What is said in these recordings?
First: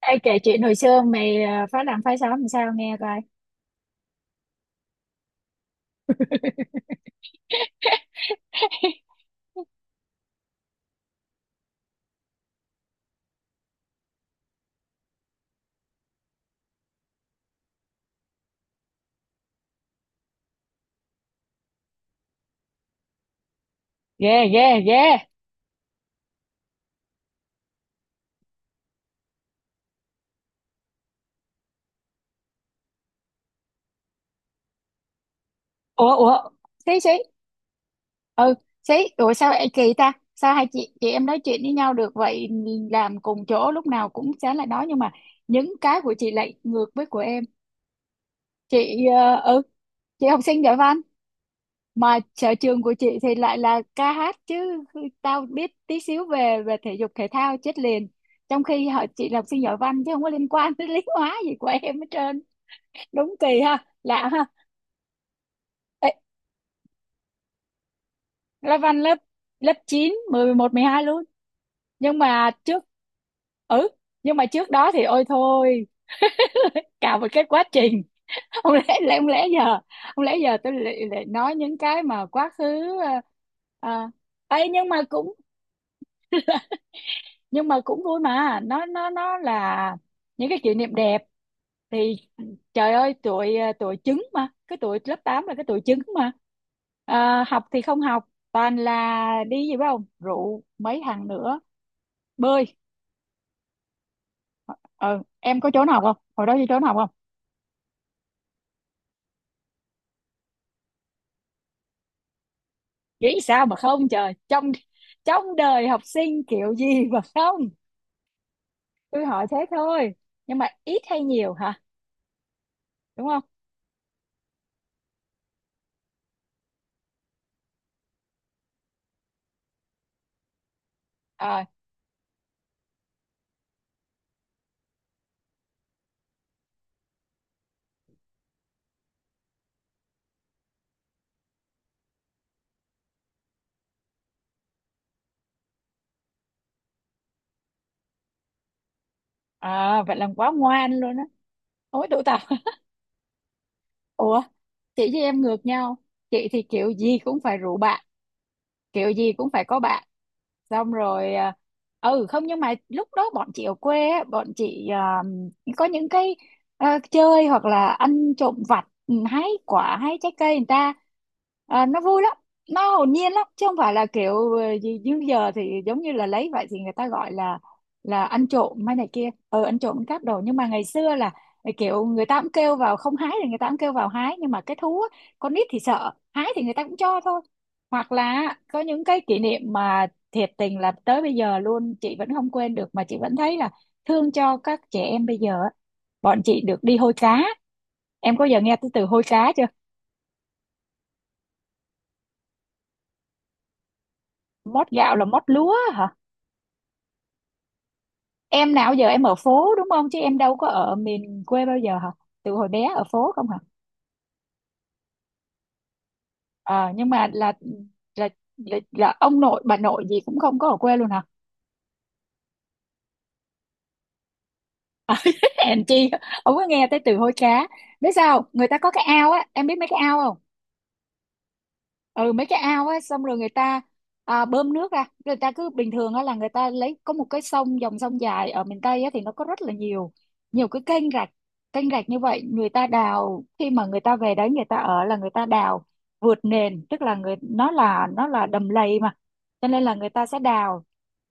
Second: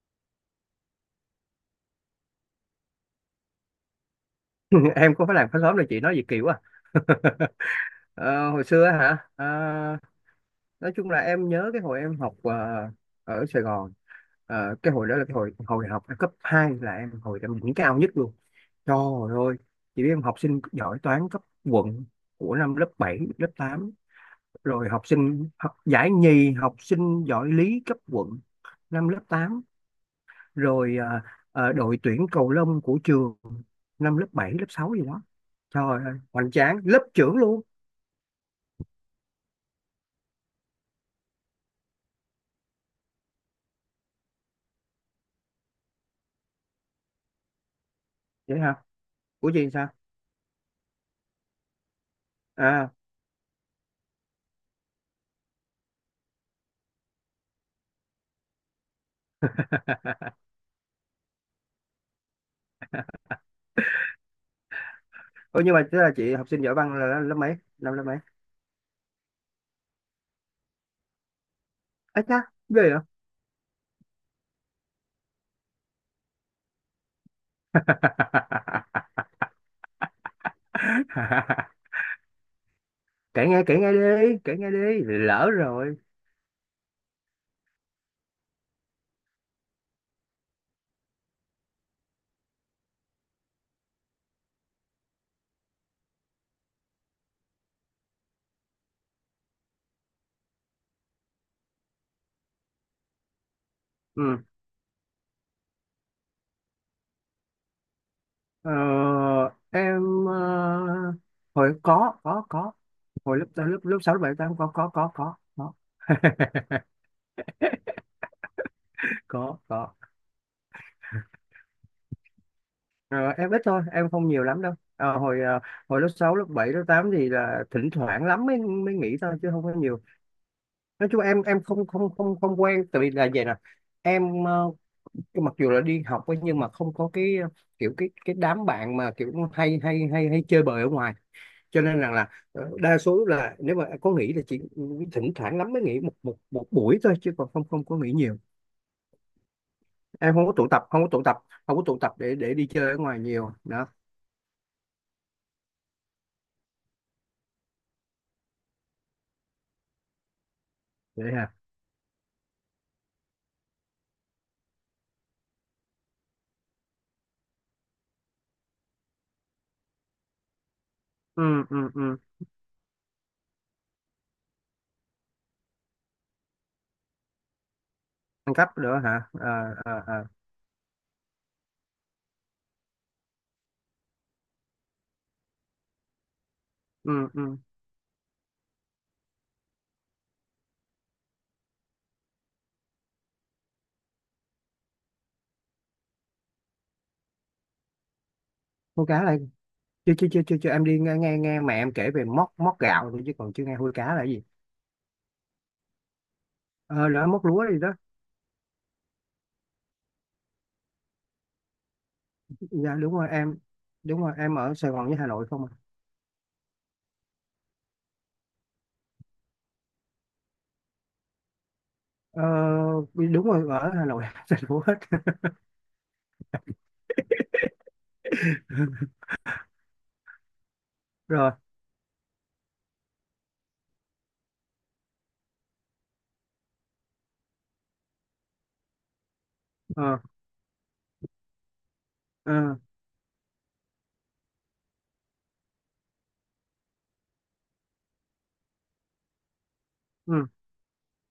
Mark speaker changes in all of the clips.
Speaker 1: Ê, kể chuyện hồi xưa mày phá làng phá xóm làm sao nghe coi.
Speaker 2: Em có phải làm khá sớm đâu chị nói gì kỳ quá à. Ờ, Hồi xưa á hả. Ờ, nói chung là em nhớ cái hồi em học ở Sài Gòn. Cái hồi đó là cái hồi hồi học cấp 2 là em hồi em điểm cao nhất luôn. Trời ơi chị biết em học sinh giỏi toán cấp quận của năm lớp 7 lớp tám,
Speaker 1: Ghê, ghê,
Speaker 2: rồi học
Speaker 1: ghê.
Speaker 2: sinh học giải nhì học sinh giỏi lý cấp quận năm lớp tám, rồi đội tuyển cầu lông của trường năm lớp 7 lớp 6 gì đó. Trời
Speaker 1: Ủa,
Speaker 2: ơi
Speaker 1: ủa,
Speaker 2: hoành tráng
Speaker 1: xí,
Speaker 2: lớp
Speaker 1: xí,
Speaker 2: trưởng luôn.
Speaker 1: ừ, xí, ủa sao ê, kỳ ta? Sao hai chị em nói chuyện với nhau được vậy, làm cùng chỗ lúc nào cũng sáng lại nói, nhưng mà những cái của chị lại ngược với của em.
Speaker 2: Vậy hả?
Speaker 1: Chị, ờ,
Speaker 2: Của
Speaker 1: ừ,
Speaker 2: gì sao?
Speaker 1: chị học sinh giỏi văn, mà sở trường
Speaker 2: À.
Speaker 1: của chị thì lại là ca hát chứ tao biết tí xíu về về thể dục thể thao chết liền. Trong khi họ chị là học sinh giỏi văn chứ không có liên quan tới lý hóa gì của em hết trơn. Đúng kỳ ha, lạ ha.
Speaker 2: Ủa nhưng mà tức
Speaker 1: Ê,
Speaker 2: là chị học sinh giỏi văn là lớp mấy, năm lớp mấy?
Speaker 1: lớp văn lớp lớp chín 10 11 12 luôn, nhưng
Speaker 2: Ấy cha
Speaker 1: mà
Speaker 2: ghê
Speaker 1: trước.
Speaker 2: vậy.
Speaker 1: Ừ, nhưng mà trước đó thì ôi thôi. Cả một cái quá trình. không lẽ lẽ không lẽ giờ không lẽ giờ tôi lại nói những cái mà quá khứ à,
Speaker 2: Kể nghe, kể nghe
Speaker 1: à.
Speaker 2: đi, kể
Speaker 1: Ấy,
Speaker 2: nghe đi
Speaker 1: nhưng mà cũng,
Speaker 2: lỡ rồi.
Speaker 1: nhưng mà cũng vui mà, nó là những cái kỷ niệm đẹp thì trời ơi, tụi tụi trứng, mà cái tụi lớp 8 là cái tụi trứng mà. Học thì không học, toàn là đi gì biết không, rượu mấy thằng nữa, bơi.
Speaker 2: Ừ.
Speaker 1: Ừ, em có trốn học không, hồi đó đi trốn học không?
Speaker 2: ờ, em, hồi có, hồi
Speaker 1: Nghĩ
Speaker 2: lớp
Speaker 1: sao mà
Speaker 2: lớp lớp
Speaker 1: không,
Speaker 2: sáu lớp
Speaker 1: trời,
Speaker 2: bảy tám
Speaker 1: trong
Speaker 2: có
Speaker 1: trong
Speaker 2: có.
Speaker 1: đời học sinh kiểu gì mà không, tôi hỏi thế
Speaker 2: Có có.
Speaker 1: thôi. Nhưng mà ít hay nhiều hả? Đúng
Speaker 2: Ờ,
Speaker 1: không?
Speaker 2: em ít thôi em không nhiều lắm đâu. Ờ, Hồi hồi lớp 6 lớp 7 lớp 8 thì là thỉnh thoảng lắm mới mới nghỉ thôi chứ không có nhiều. Nói chung em
Speaker 1: Ờ.
Speaker 2: không không không không quen, tại vì là vậy nè. Em, mặc dù là đi học ấy, nhưng mà không có cái, kiểu cái đám bạn mà kiểu hay hay hay hay chơi bời ở ngoài, cho nên rằng là đa số là nếu mà có nghỉ là chỉ thỉnh thoảng lắm mới nghỉ một một một buổi thôi chứ còn không không có nghỉ nhiều.
Speaker 1: À, vậy là
Speaker 2: Em không
Speaker 1: quá
Speaker 2: có tụ tập,
Speaker 1: ngoan
Speaker 2: không có
Speaker 1: luôn
Speaker 2: tụ
Speaker 1: á.
Speaker 2: tập, không có tụ
Speaker 1: Ối,
Speaker 2: tập
Speaker 1: tụ
Speaker 2: để
Speaker 1: tập.
Speaker 2: để đi chơi ở ngoài nhiều đó.
Speaker 1: Ủa, chị với em ngược nhau. Chị thì kiểu gì cũng phải rủ bạn, kiểu gì cũng phải có bạn. Xong
Speaker 2: Vậy
Speaker 1: rồi
Speaker 2: hả?
Speaker 1: à, ừ không, nhưng mà lúc đó bọn chị ở quê á, bọn chị à, có những cái, chơi hoặc là ăn trộm vặt, hái quả hái trái cây người ta.
Speaker 2: Ừ,
Speaker 1: À,
Speaker 2: ừ,
Speaker 1: nó
Speaker 2: ừ.
Speaker 1: vui lắm, nó hồn nhiên lắm chứ không phải là kiểu gì như giờ, thì giống như là lấy vậy thì người ta gọi là ăn
Speaker 2: Ăn cắp
Speaker 1: trộm hay
Speaker 2: nữa
Speaker 1: này
Speaker 2: hả?
Speaker 1: kia,
Speaker 2: À,
Speaker 1: ăn
Speaker 2: à,
Speaker 1: trộm cắp
Speaker 2: à.
Speaker 1: đồ, nhưng mà ngày xưa là kiểu người ta cũng kêu vào không hái thì người ta cũng kêu vào hái, nhưng mà cái thú á, con nít thì sợ, hái thì người ta cũng cho
Speaker 2: Ừ,
Speaker 1: thôi.
Speaker 2: ừ.
Speaker 1: Hoặc là có những cái kỷ niệm mà thiệt tình là tới bây giờ luôn chị vẫn không quên được, mà chị vẫn thấy là thương cho các trẻ em bây giờ á. Bọn chị được đi hôi cá. Em có giờ nghe tới từ
Speaker 2: Con cá
Speaker 1: hôi
Speaker 2: là.
Speaker 1: cá chưa?
Speaker 2: Chưa chưa chưa chưa chưa, em đi nghe nghe nghe mẹ em kể về móc móc gạo thôi chứ còn chưa nghe hôi cá là gì.
Speaker 1: Mót gạo là mót lúa hả?
Speaker 2: Ờ là móc lúa gì đó.
Speaker 1: Em nào giờ em ở phố đúng không, chứ em đâu có ở miền quê bao giờ hả? Từ hồi bé
Speaker 2: Dạ
Speaker 1: ở
Speaker 2: đúng rồi
Speaker 1: phố không hả?
Speaker 2: em. Đúng rồi, em ở Sài Gòn với Hà Nội không à.
Speaker 1: Ờ, nhưng mà là, là ông nội bà nội gì cũng không có ở quê luôn hả?
Speaker 2: ờ Đúng rồi, ở Hà Nội Sài Gòn hết.
Speaker 1: Hèn chi không có nghe tới từ hôi cá. Biết sao không? Người ta có cái ao á, em biết mấy cái ao không?
Speaker 2: Rồi.
Speaker 1: Ừ, mấy cái ao ấy, xong rồi người ta, à, bơm nước ra, người ta cứ bình thường á là người ta lấy, có một cái sông, dòng sông dài ở miền Tây á thì nó có rất là nhiều,
Speaker 2: ờ
Speaker 1: nhiều cái kênh rạch. Kênh rạch như vậy người
Speaker 2: ờ
Speaker 1: ta đào, khi mà người ta về đấy người ta ở là người ta đào vượt nền, tức là người nó là, nó là đầm lầy mà, cho nên là người ta sẽ
Speaker 2: ừ.
Speaker 1: đào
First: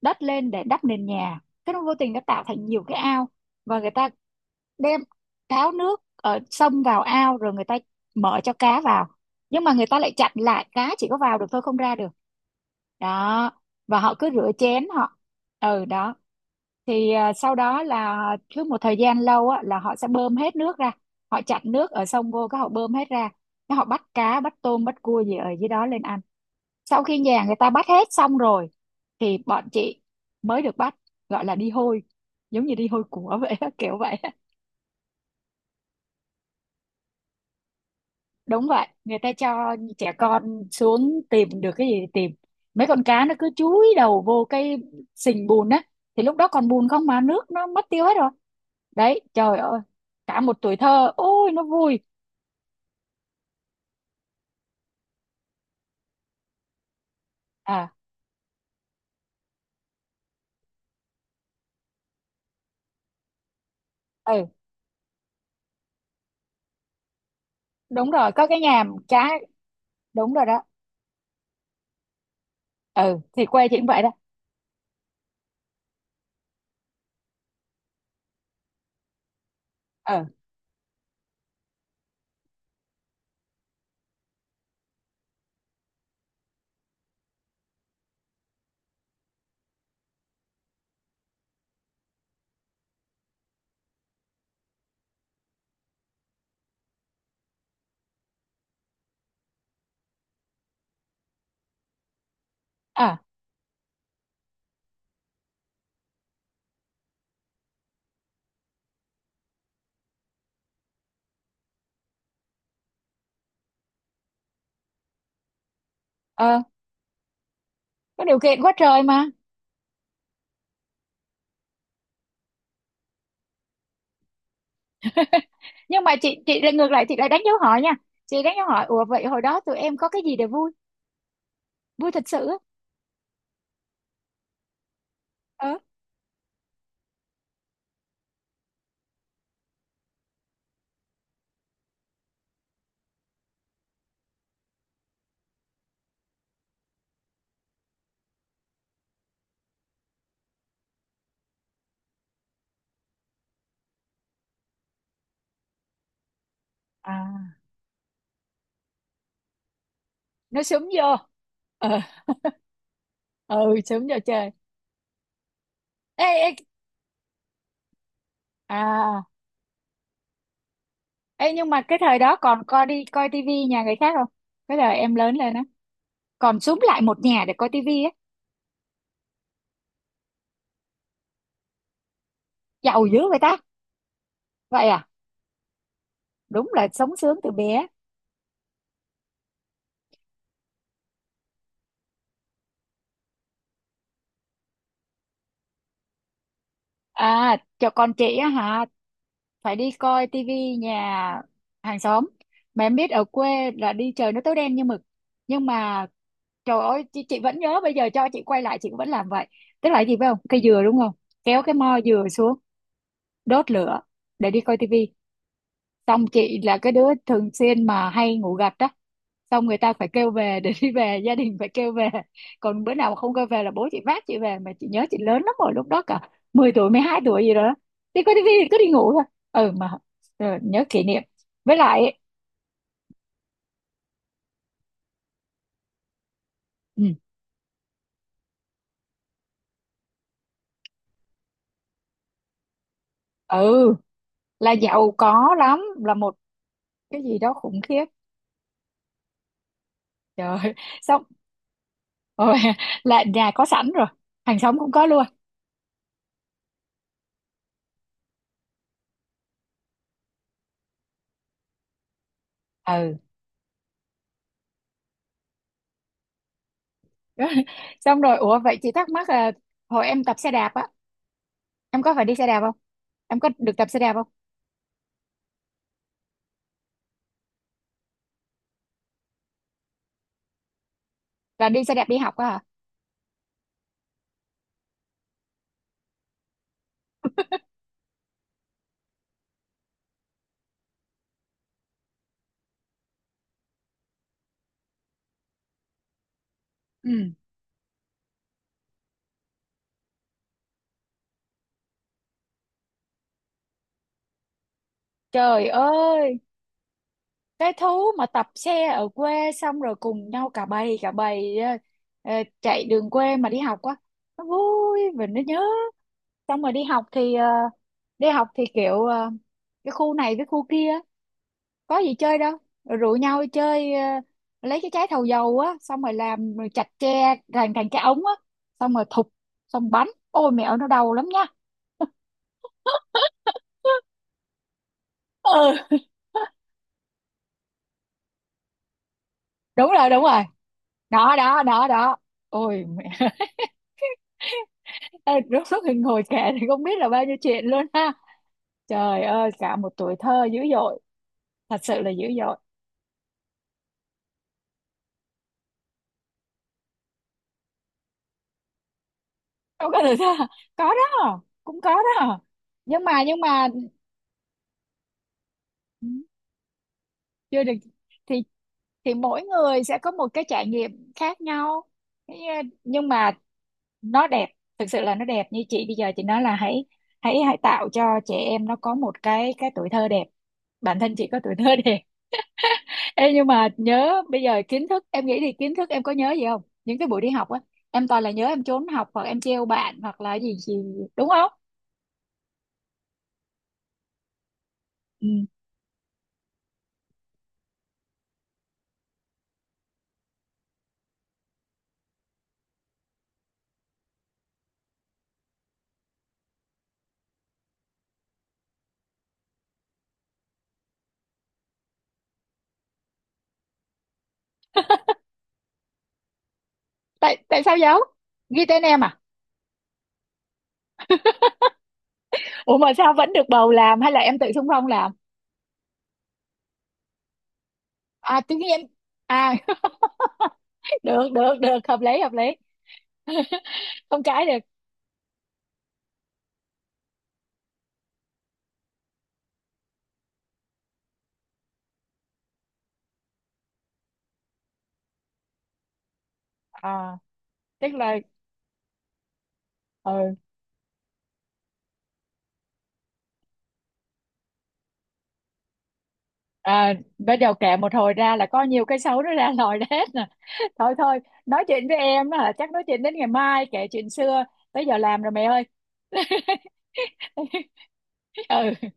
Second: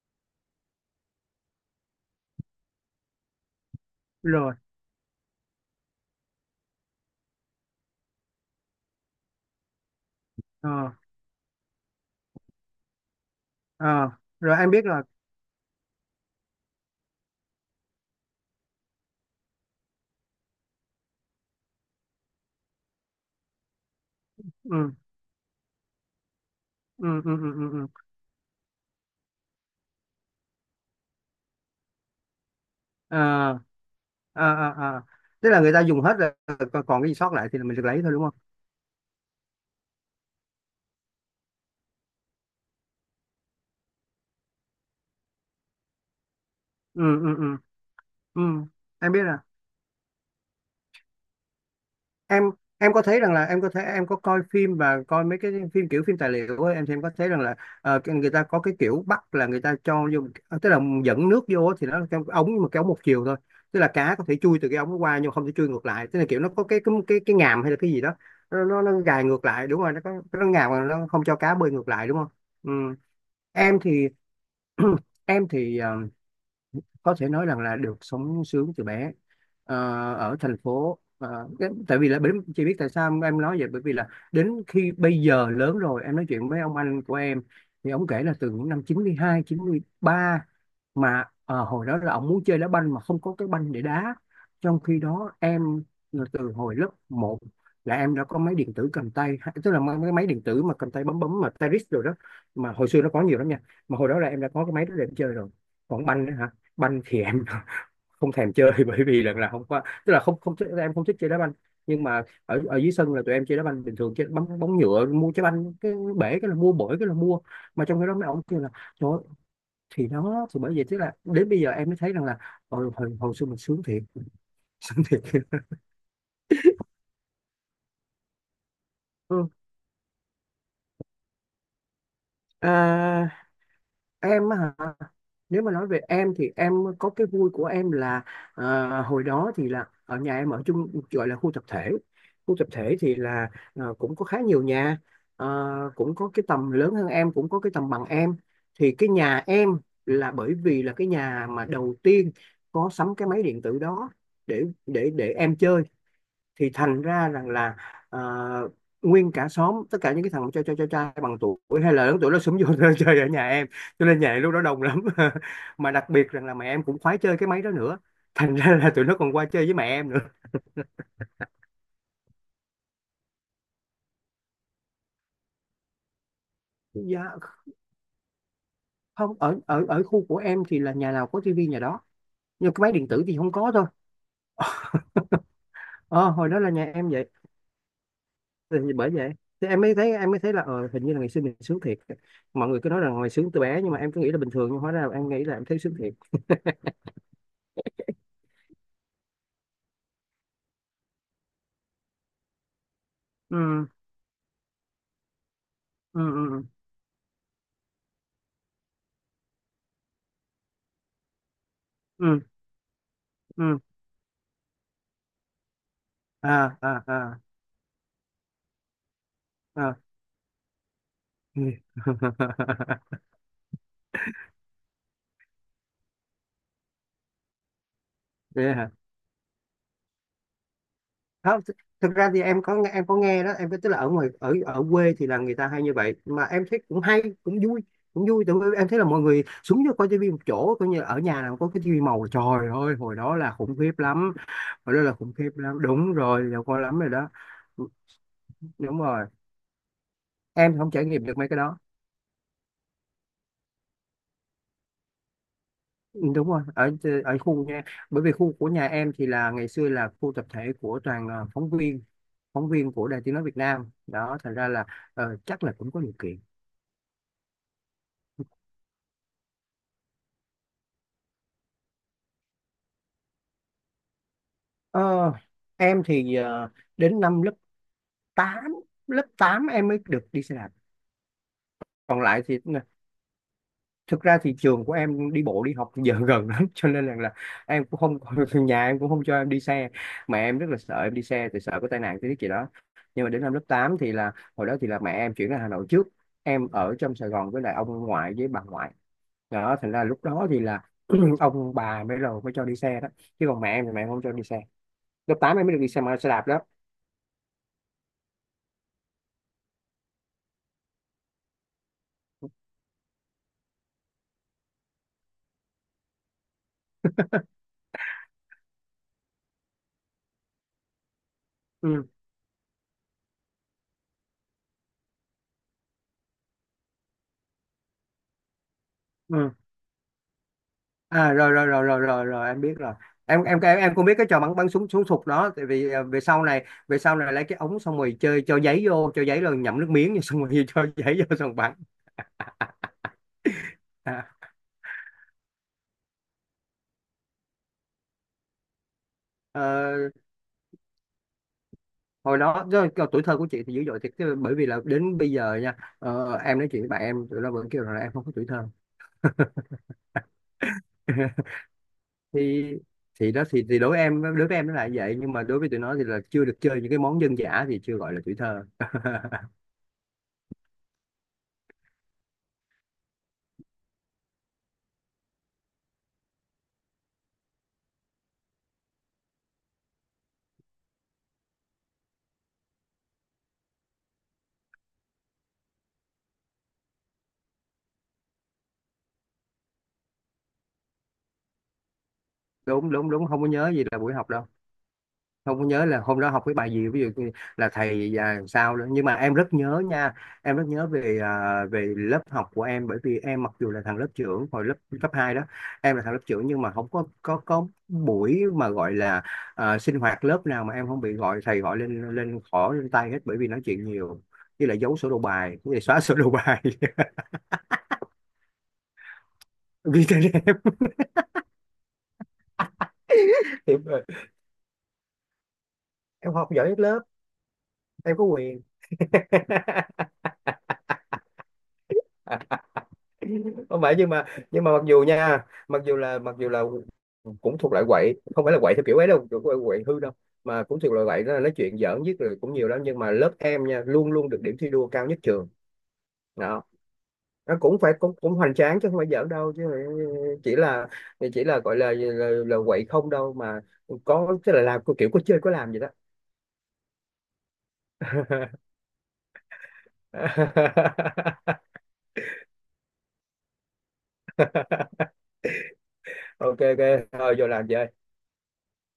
Speaker 1: đất lên để đắp nền nhà, cái nó vô tình nó tạo thành nhiều cái ao. Và người ta
Speaker 2: Rồi.
Speaker 1: đem tháo nước ở sông vào ao, rồi người ta mở cho cá vào, nhưng mà người ta lại chặn lại,
Speaker 2: ờ
Speaker 1: cá chỉ có vào được thôi không ra được. Đó, và
Speaker 2: ờ
Speaker 1: họ cứ rửa
Speaker 2: Rồi em biết
Speaker 1: chén
Speaker 2: rồi.
Speaker 1: họ. Ừ, đó. Thì à, sau đó là cứ một thời gian lâu á là họ sẽ bơm hết nước ra, họ chặn nước ở sông vô cái họ bơm hết ra, cái họ bắt cá bắt tôm
Speaker 2: Ừ,
Speaker 1: bắt cua gì ở dưới đó lên ăn. Sau
Speaker 2: ừ,
Speaker 1: khi
Speaker 2: ừ,
Speaker 1: nhà
Speaker 2: ừ,
Speaker 1: người ta
Speaker 2: ừ, ừ.
Speaker 1: bắt hết xong rồi thì bọn chị mới được bắt, gọi là đi hôi, giống như đi hôi của vậy
Speaker 2: ờ
Speaker 1: á, kiểu vậy.
Speaker 2: ờ ờ ờ. Tức là người ta dùng hết rồi, còn còn cái gì sót lại thì mình được lấy thôi đúng không.
Speaker 1: Đúng vậy, người ta cho trẻ con xuống, tìm được cái gì thì tìm. Mấy con cá nó cứ chúi đầu vô cái sình bùn á, thì lúc đó còn bùn
Speaker 2: Ừ,
Speaker 1: không mà
Speaker 2: ừ,
Speaker 1: nước
Speaker 2: ừ,
Speaker 1: nó mất tiêu hết rồi.
Speaker 2: ừ. Em
Speaker 1: Đấy,
Speaker 2: biết rồi.
Speaker 1: trời ơi, cả một tuổi thơ, ôi nó vui.
Speaker 2: em em có thấy rằng là em có thấy, em có coi phim và coi mấy cái phim kiểu phim tài liệu ấy, em thì em có thấy rằng là,
Speaker 1: À,
Speaker 2: cái- người ta có cái kiểu bắt là người ta cho vô, tức là dẫn nước vô thì nó là cái ống nhưng mà cái ống một chiều thôi. Tức là cá có thể
Speaker 1: ừ,
Speaker 2: chui từ cái ống nó qua nhưng mà không thể chui ngược lại, tức là kiểu nó có cái ngàm hay là cái gì
Speaker 1: đúng
Speaker 2: đó.
Speaker 1: rồi, có cái
Speaker 2: nó nó,
Speaker 1: nhà
Speaker 2: nó gài
Speaker 1: cá.
Speaker 2: ngược lại, đúng rồi nó có
Speaker 1: Đúng rồi
Speaker 2: nó
Speaker 1: đó.
Speaker 2: ngàm mà nó không cho cá bơi ngược lại đúng không. Ừ.
Speaker 1: Ừ, thì quê chị
Speaker 2: Em
Speaker 1: cũng vậy
Speaker 2: thì,
Speaker 1: đó.
Speaker 2: em thì, có thể nói rằng là được sống sướng từ bé. Ờ,
Speaker 1: Ừ.
Speaker 2: Ở thành phố. Ờ, cái- tại vì là bởi- chị biết tại sao em nói vậy, bởi vì là đến khi bây giờ lớn rồi em nói chuyện với ông anh của em thì ông kể là từ những năm 92 93 mà, hồi đó là ông muốn chơi đá banh mà không có cái banh để đá, trong khi đó em là từ hồi lớp một là em đã có máy điện tử cầm tay ha- tức là mấy cái máy điện tử mà cầm tay bấm bấm mà Tetris rồi đó, mà hồi xưa nó
Speaker 1: À.
Speaker 2: có nhiều lắm nha. Mà hồi đó là em đã có cái máy đó để em chơi rồi. Còn banh á hả, banh thì em không thèm chơi, bởi vì lần là không có, tức là không không thích- em không thích chơi đá banh. Nhưng mà ở ở dưới sân là tụi em chơi đá banh bình thường, chơi bóng bóng nhựa, mua trái banh cái bể cái là
Speaker 1: Ờ,
Speaker 2: mua, bổi cái là mua, mà trong cái đó
Speaker 1: có
Speaker 2: mấy
Speaker 1: điều
Speaker 2: ông kêu
Speaker 1: kiện
Speaker 2: là
Speaker 1: quá trời
Speaker 2: trời ơi.
Speaker 1: mà.
Speaker 2: Thì đó thì bởi vậy, tức là đến bây giờ em mới thấy rằng là hồi, hồi, hồi xưa mình sướng thiệt. Sướng thiệt.
Speaker 1: Nhưng mà chị lại ngược lại, chị lại đánh dấu hỏi nha. Chị đánh dấu hỏi, ủa vậy hồi
Speaker 2: Ừ.
Speaker 1: đó tụi em có cái gì để vui, vui thật sự á?
Speaker 2: à, em á hả, nếu mà
Speaker 1: Ờ.
Speaker 2: nói về em thì em có cái vui của em là, hồi đó thì là ở nhà em ở chung gọi là khu tập thể. Khu tập thể thì là, cũng có khá nhiều nhà, ờ, cũng có cái tầm lớn hơn em cũng có cái tầm bằng em. Thì cái nhà em là bởi vì là cái nhà mà đầu tiên có sắm cái máy điện tử đó để để em chơi, thì thành ra rằng
Speaker 1: À,
Speaker 2: là à, nguyên cả xóm, tất cả những cái thằng
Speaker 1: nó
Speaker 2: trai trai trai
Speaker 1: súng
Speaker 2: trai
Speaker 1: vô.
Speaker 2: bằng tuổi hay
Speaker 1: Ờ.
Speaker 2: là lớn tuổi nó xúm vô chơi ở nhà em,
Speaker 1: Ừ,
Speaker 2: cho
Speaker 1: sướng giờ
Speaker 2: nên nhà em
Speaker 1: trời.
Speaker 2: lúc đó đông lắm. Mà đặc
Speaker 1: Ê,
Speaker 2: biệt rằng
Speaker 1: ê.
Speaker 2: là mẹ em cũng khoái chơi cái máy đó nữa, thành ra là tụi nó
Speaker 1: À.
Speaker 2: còn qua chơi với mẹ em nữa.
Speaker 1: Ê, nhưng mà cái thời đó còn coi, đi coi tivi nhà người khác không? Cái thời em lớn lên á, còn xúm lại một
Speaker 2: Dạ
Speaker 1: nhà để coi tivi á?
Speaker 2: không, ở ở ở khu của em thì là nhà nào có tivi nhà đó, nhưng cái máy
Speaker 1: Giàu
Speaker 2: điện
Speaker 1: dữ
Speaker 2: tử thì
Speaker 1: vậy
Speaker 2: không
Speaker 1: ta.
Speaker 2: có thôi.
Speaker 1: Vậy à?
Speaker 2: Ờ hồi đó
Speaker 1: Đúng
Speaker 2: là nhà
Speaker 1: là
Speaker 2: em
Speaker 1: sống
Speaker 2: vậy.
Speaker 1: sướng từ bé.
Speaker 2: Thì bởi vậy, thì em mới thấy là hình như là ngày xưa mình sướng thiệt. Mọi người cứ nói rằng ngày sướng từ bé nhưng mà em cứ nghĩ là bình thường, nhưng hóa ra là em nghĩ là em thấy sướng thiệt.
Speaker 1: À, cho con chị á hả, phải đi coi tivi nhà hàng xóm, mà em biết ở quê
Speaker 2: Ừ,
Speaker 1: là đi trời nó tối đen như mực. Nhưng mà
Speaker 2: ừ, ừ,
Speaker 1: trời ơi, chị vẫn nhớ, bây giờ cho chị quay lại chị cũng vẫn làm vậy. Tức là cái gì phải không, cây dừa đúng không, kéo cái mo dừa
Speaker 2: ừ,
Speaker 1: xuống, đốt
Speaker 2: ừ.
Speaker 1: lửa để đi coi tivi. Xong chị
Speaker 2: À,
Speaker 1: là
Speaker 2: à,
Speaker 1: cái đứa
Speaker 2: à,
Speaker 1: thường xuyên mà hay ngủ gật á, xong người ta
Speaker 2: à.
Speaker 1: phải kêu về để đi về, gia đình
Speaker 2: Ừ.
Speaker 1: phải kêu về. Còn bữa nào mà không kêu về là bố chị vác chị về, mà chị nhớ chị lớn lắm rồi lúc đó, cả 10 tuổi, 12 tuổi gì đó. Đi coi tivi
Speaker 2: Thế
Speaker 1: thì cứ đi
Speaker 2: hả?
Speaker 1: ngủ thôi. Ừ mà, ừ, nhớ kỷ niệm.
Speaker 2: Không th-,
Speaker 1: Với lại
Speaker 2: thực
Speaker 1: ấy,
Speaker 2: ra thì em có nghe đó, em có tức là ở ngoài ở ở quê thì là người ta hay như vậy mà em thấy cũng
Speaker 1: ừ,
Speaker 2: hay cũng vui, cũng vui tại vì em thấy là mọi người xuống cho coi tivi một chỗ, coi như ở nhà nào có cái tivi màu trời ơi hồi đó là khủng khiếp
Speaker 1: ừ,
Speaker 2: lắm.
Speaker 1: là
Speaker 2: Hồi đó
Speaker 1: giàu
Speaker 2: là khủng khiếp
Speaker 1: có lắm,
Speaker 2: lắm
Speaker 1: là
Speaker 2: đúng
Speaker 1: một
Speaker 2: rồi, giờ coi lắm rồi
Speaker 1: cái
Speaker 2: đó.
Speaker 1: gì đó khủng
Speaker 2: Ừ,
Speaker 1: khiếp.
Speaker 2: đúng rồi.
Speaker 1: Trời.
Speaker 2: Em thì không trải
Speaker 1: Xong
Speaker 2: nghiệm được mấy cái đó.
Speaker 1: rồi là nhà có sẵn rồi, hàng xóm cũng có luôn.
Speaker 2: Ừ, đúng rồi, ở ở khu nha, bởi vì khu của nhà em thì là ngày xưa là khu tập thể của toàn, phóng viên, phóng viên của
Speaker 1: Ừ.
Speaker 2: Đài Tiếng nói Việt Nam đó, thành ra là, chắc là cũng có điều kiện.
Speaker 1: Rồi. Xong rồi ủa, vậy chị thắc mắc là hồi em tập xe đạp á, em có phải đi xe đạp không, em có được tập xe đạp không?
Speaker 2: Ờ, em thì, đến năm lớp tám, lớp 8 em mới được đi xe đạp.
Speaker 1: Là đi xe đạp đi
Speaker 2: Còn
Speaker 1: học
Speaker 2: lại
Speaker 1: á
Speaker 2: thì
Speaker 1: hả?
Speaker 2: thực ra thì trường của em đi bộ đi học giờ gần lắm, cho nên là em cũng không nhà em cũng không cho em đi xe, mà em rất là sợ em đi xe thì sợ có tai nạn cái gì đó. Nhưng mà đến năm lớp 8 thì là hồi đó thì là mẹ em chuyển ra Hà Nội trước, em ở trong
Speaker 1: Ừ,
Speaker 2: Sài Gòn với lại ông ngoại với bà ngoại đó, thành ra lúc đó thì là ông bà mới rồi mới cho đi xe đó, chứ còn mẹ em thì mẹ em không cho đi xe. Lớp 8 em
Speaker 1: trời
Speaker 2: mới được đi xe mà xe
Speaker 1: ơi,
Speaker 2: đạp đó.
Speaker 1: cái thú mà tập xe ở quê, xong rồi cùng nhau cả bầy, cả bầy ờ, ờ, chạy đường quê mà đi học á, nó vui và nó nhớ. Xong rồi đi học thì đi học thì kiểu cái khu này với khu kia, có
Speaker 2: Ừ.
Speaker 1: gì chơi đâu, rồi rủ nhau đi chơi, lấy cái trái thầu dầu á, xong rồi làm rồi chặt tre thành, thành cái ống á, xong rồi thụp,
Speaker 2: Ừ.
Speaker 1: xong bắn, ôi mẹo nó đau lắm
Speaker 2: À
Speaker 1: nha.
Speaker 2: rồi rồi rồi rồi rồi rồi em biết rồi. Em cũng biết cái trò bắn bắn súng súng sục đó, tại
Speaker 1: Ừ.
Speaker 2: vì về sau này lấy cái ống xong rồi chơi cho giấy vô, cho giấy rồi nhậm nước
Speaker 1: Đúng rồi,
Speaker 2: miếng rồi
Speaker 1: đúng rồi,
Speaker 2: xong rồi cho giấy
Speaker 1: đó
Speaker 2: vô xong
Speaker 1: đó
Speaker 2: bắn.
Speaker 1: đó đó. Ôi mẹ.
Speaker 2: À.
Speaker 1: Ê, lúc xuất hiện ngồi kể thì không biết là bao nhiêu chuyện luôn ha, trời ơi
Speaker 2: ờ,
Speaker 1: cả một tuổi thơ dữ dội, thật sự là dữ
Speaker 2: Hồi
Speaker 1: dội.
Speaker 2: đó do- do tuổi thơ của chị thì dữ dội thiệt chứ, bởi vì là đến bây giờ nha, em nói chuyện với bạn em tụi nó vẫn kêu rằng là em không có tuổi thơ.
Speaker 1: Không có được sao? Có đó, cũng có đó.
Speaker 2: thì
Speaker 1: Nhưng mà,
Speaker 2: thì
Speaker 1: nhưng
Speaker 2: đó,
Speaker 1: mà
Speaker 2: thì đối với em, đối với em nó là vậy nhưng mà đối với tụi nó thì
Speaker 1: ừ,
Speaker 2: là chưa được chơi những cái món dân
Speaker 1: chưa
Speaker 2: dã
Speaker 1: được.
Speaker 2: thì chưa gọi là tuổi
Speaker 1: thì
Speaker 2: thơ.
Speaker 1: thì mỗi người sẽ có một cái trải nghiệm khác nhau. Thế, ờ, nhưng mà nó đẹp, thực sự là nó đẹp. Như chị bây giờ chị nói là hãy, hãy tạo cho trẻ em nó có một cái tuổi thơ đẹp. Bản thân chị có tuổi thơ đẹp. Ê, nhưng mà nhớ bây giờ kiến thức, em nghĩ thì kiến thức em có nhớ gì không, những cái buổi đi học á, em toàn là nhớ em trốn học hoặc em trêu bạn hoặc là gì gì, đúng không?
Speaker 2: Đúng đúng đúng, không có nhớ gì là buổi học đâu.
Speaker 1: Ừ.
Speaker 2: Không có nhớ là hôm đó học cái bài gì, ví dụ như là thầy và sao nữa, nhưng mà em rất nhớ nha. Em rất nhớ về về lớp học của em, bởi vì em mặc dù là thằng lớp trưởng hồi lớp cấp 2 đó, em là thằng lớp trưởng nhưng mà không có có buổi mà gọi là sinh hoạt lớp nào mà em không bị gọi, thầy gọi lên lên khỏ lên tay hết bởi vì nói chuyện nhiều, như là giấu sổ đầu bài, như là xóa sổ đầu bài.
Speaker 1: Tại, tại sao giấu, ghi tên em à?
Speaker 2: Ghi tên em.
Speaker 1: Ủa mà sao vẫn được bầu
Speaker 2: Thì
Speaker 1: làm, hay là em tự xung phong làm?
Speaker 2: em học giỏi nhất lớp, em có
Speaker 1: À, tự
Speaker 2: quyền.
Speaker 1: nhiên à. Được được được, hợp lý hợp lý.
Speaker 2: Không phải, nhưng
Speaker 1: Không
Speaker 2: mà,
Speaker 1: cãi được.
Speaker 2: nhưng mà mặc dù nha, mặc dù là cũng thuộc loại quậy, không phải là quậy theo kiểu ấy đâu, kiểu quậy, quậy hư đâu, mà cũng thuộc loại quậy đó là nói chuyện giỡn nhất rồi cũng nhiều lắm, nhưng mà lớp em nha luôn luôn được điểm thi đua cao nhất trường đó.
Speaker 1: À,
Speaker 2: Nó cũng phải
Speaker 1: tức
Speaker 2: cũng
Speaker 1: là,
Speaker 2: cũng hoành tráng chứ không phải giỡn đâu chứ.
Speaker 1: ừ.
Speaker 2: Chỉ là, chỉ là gọi là là quậy không đâu mà, có tức là làm kiểu có chơi có làm vậy đó.
Speaker 1: À, bắt đầu kể một hồi ra là có nhiều cái xấu nó ra lòi ra hết nè. Thôi thôi, nói chuyện với em á hả, chắc nói chuyện đến ngày mai, kể chuyện xưa, tới giờ làm rồi mẹ ơi.
Speaker 2: Ok ok, thôi vô làm chơi.
Speaker 1: Ừ.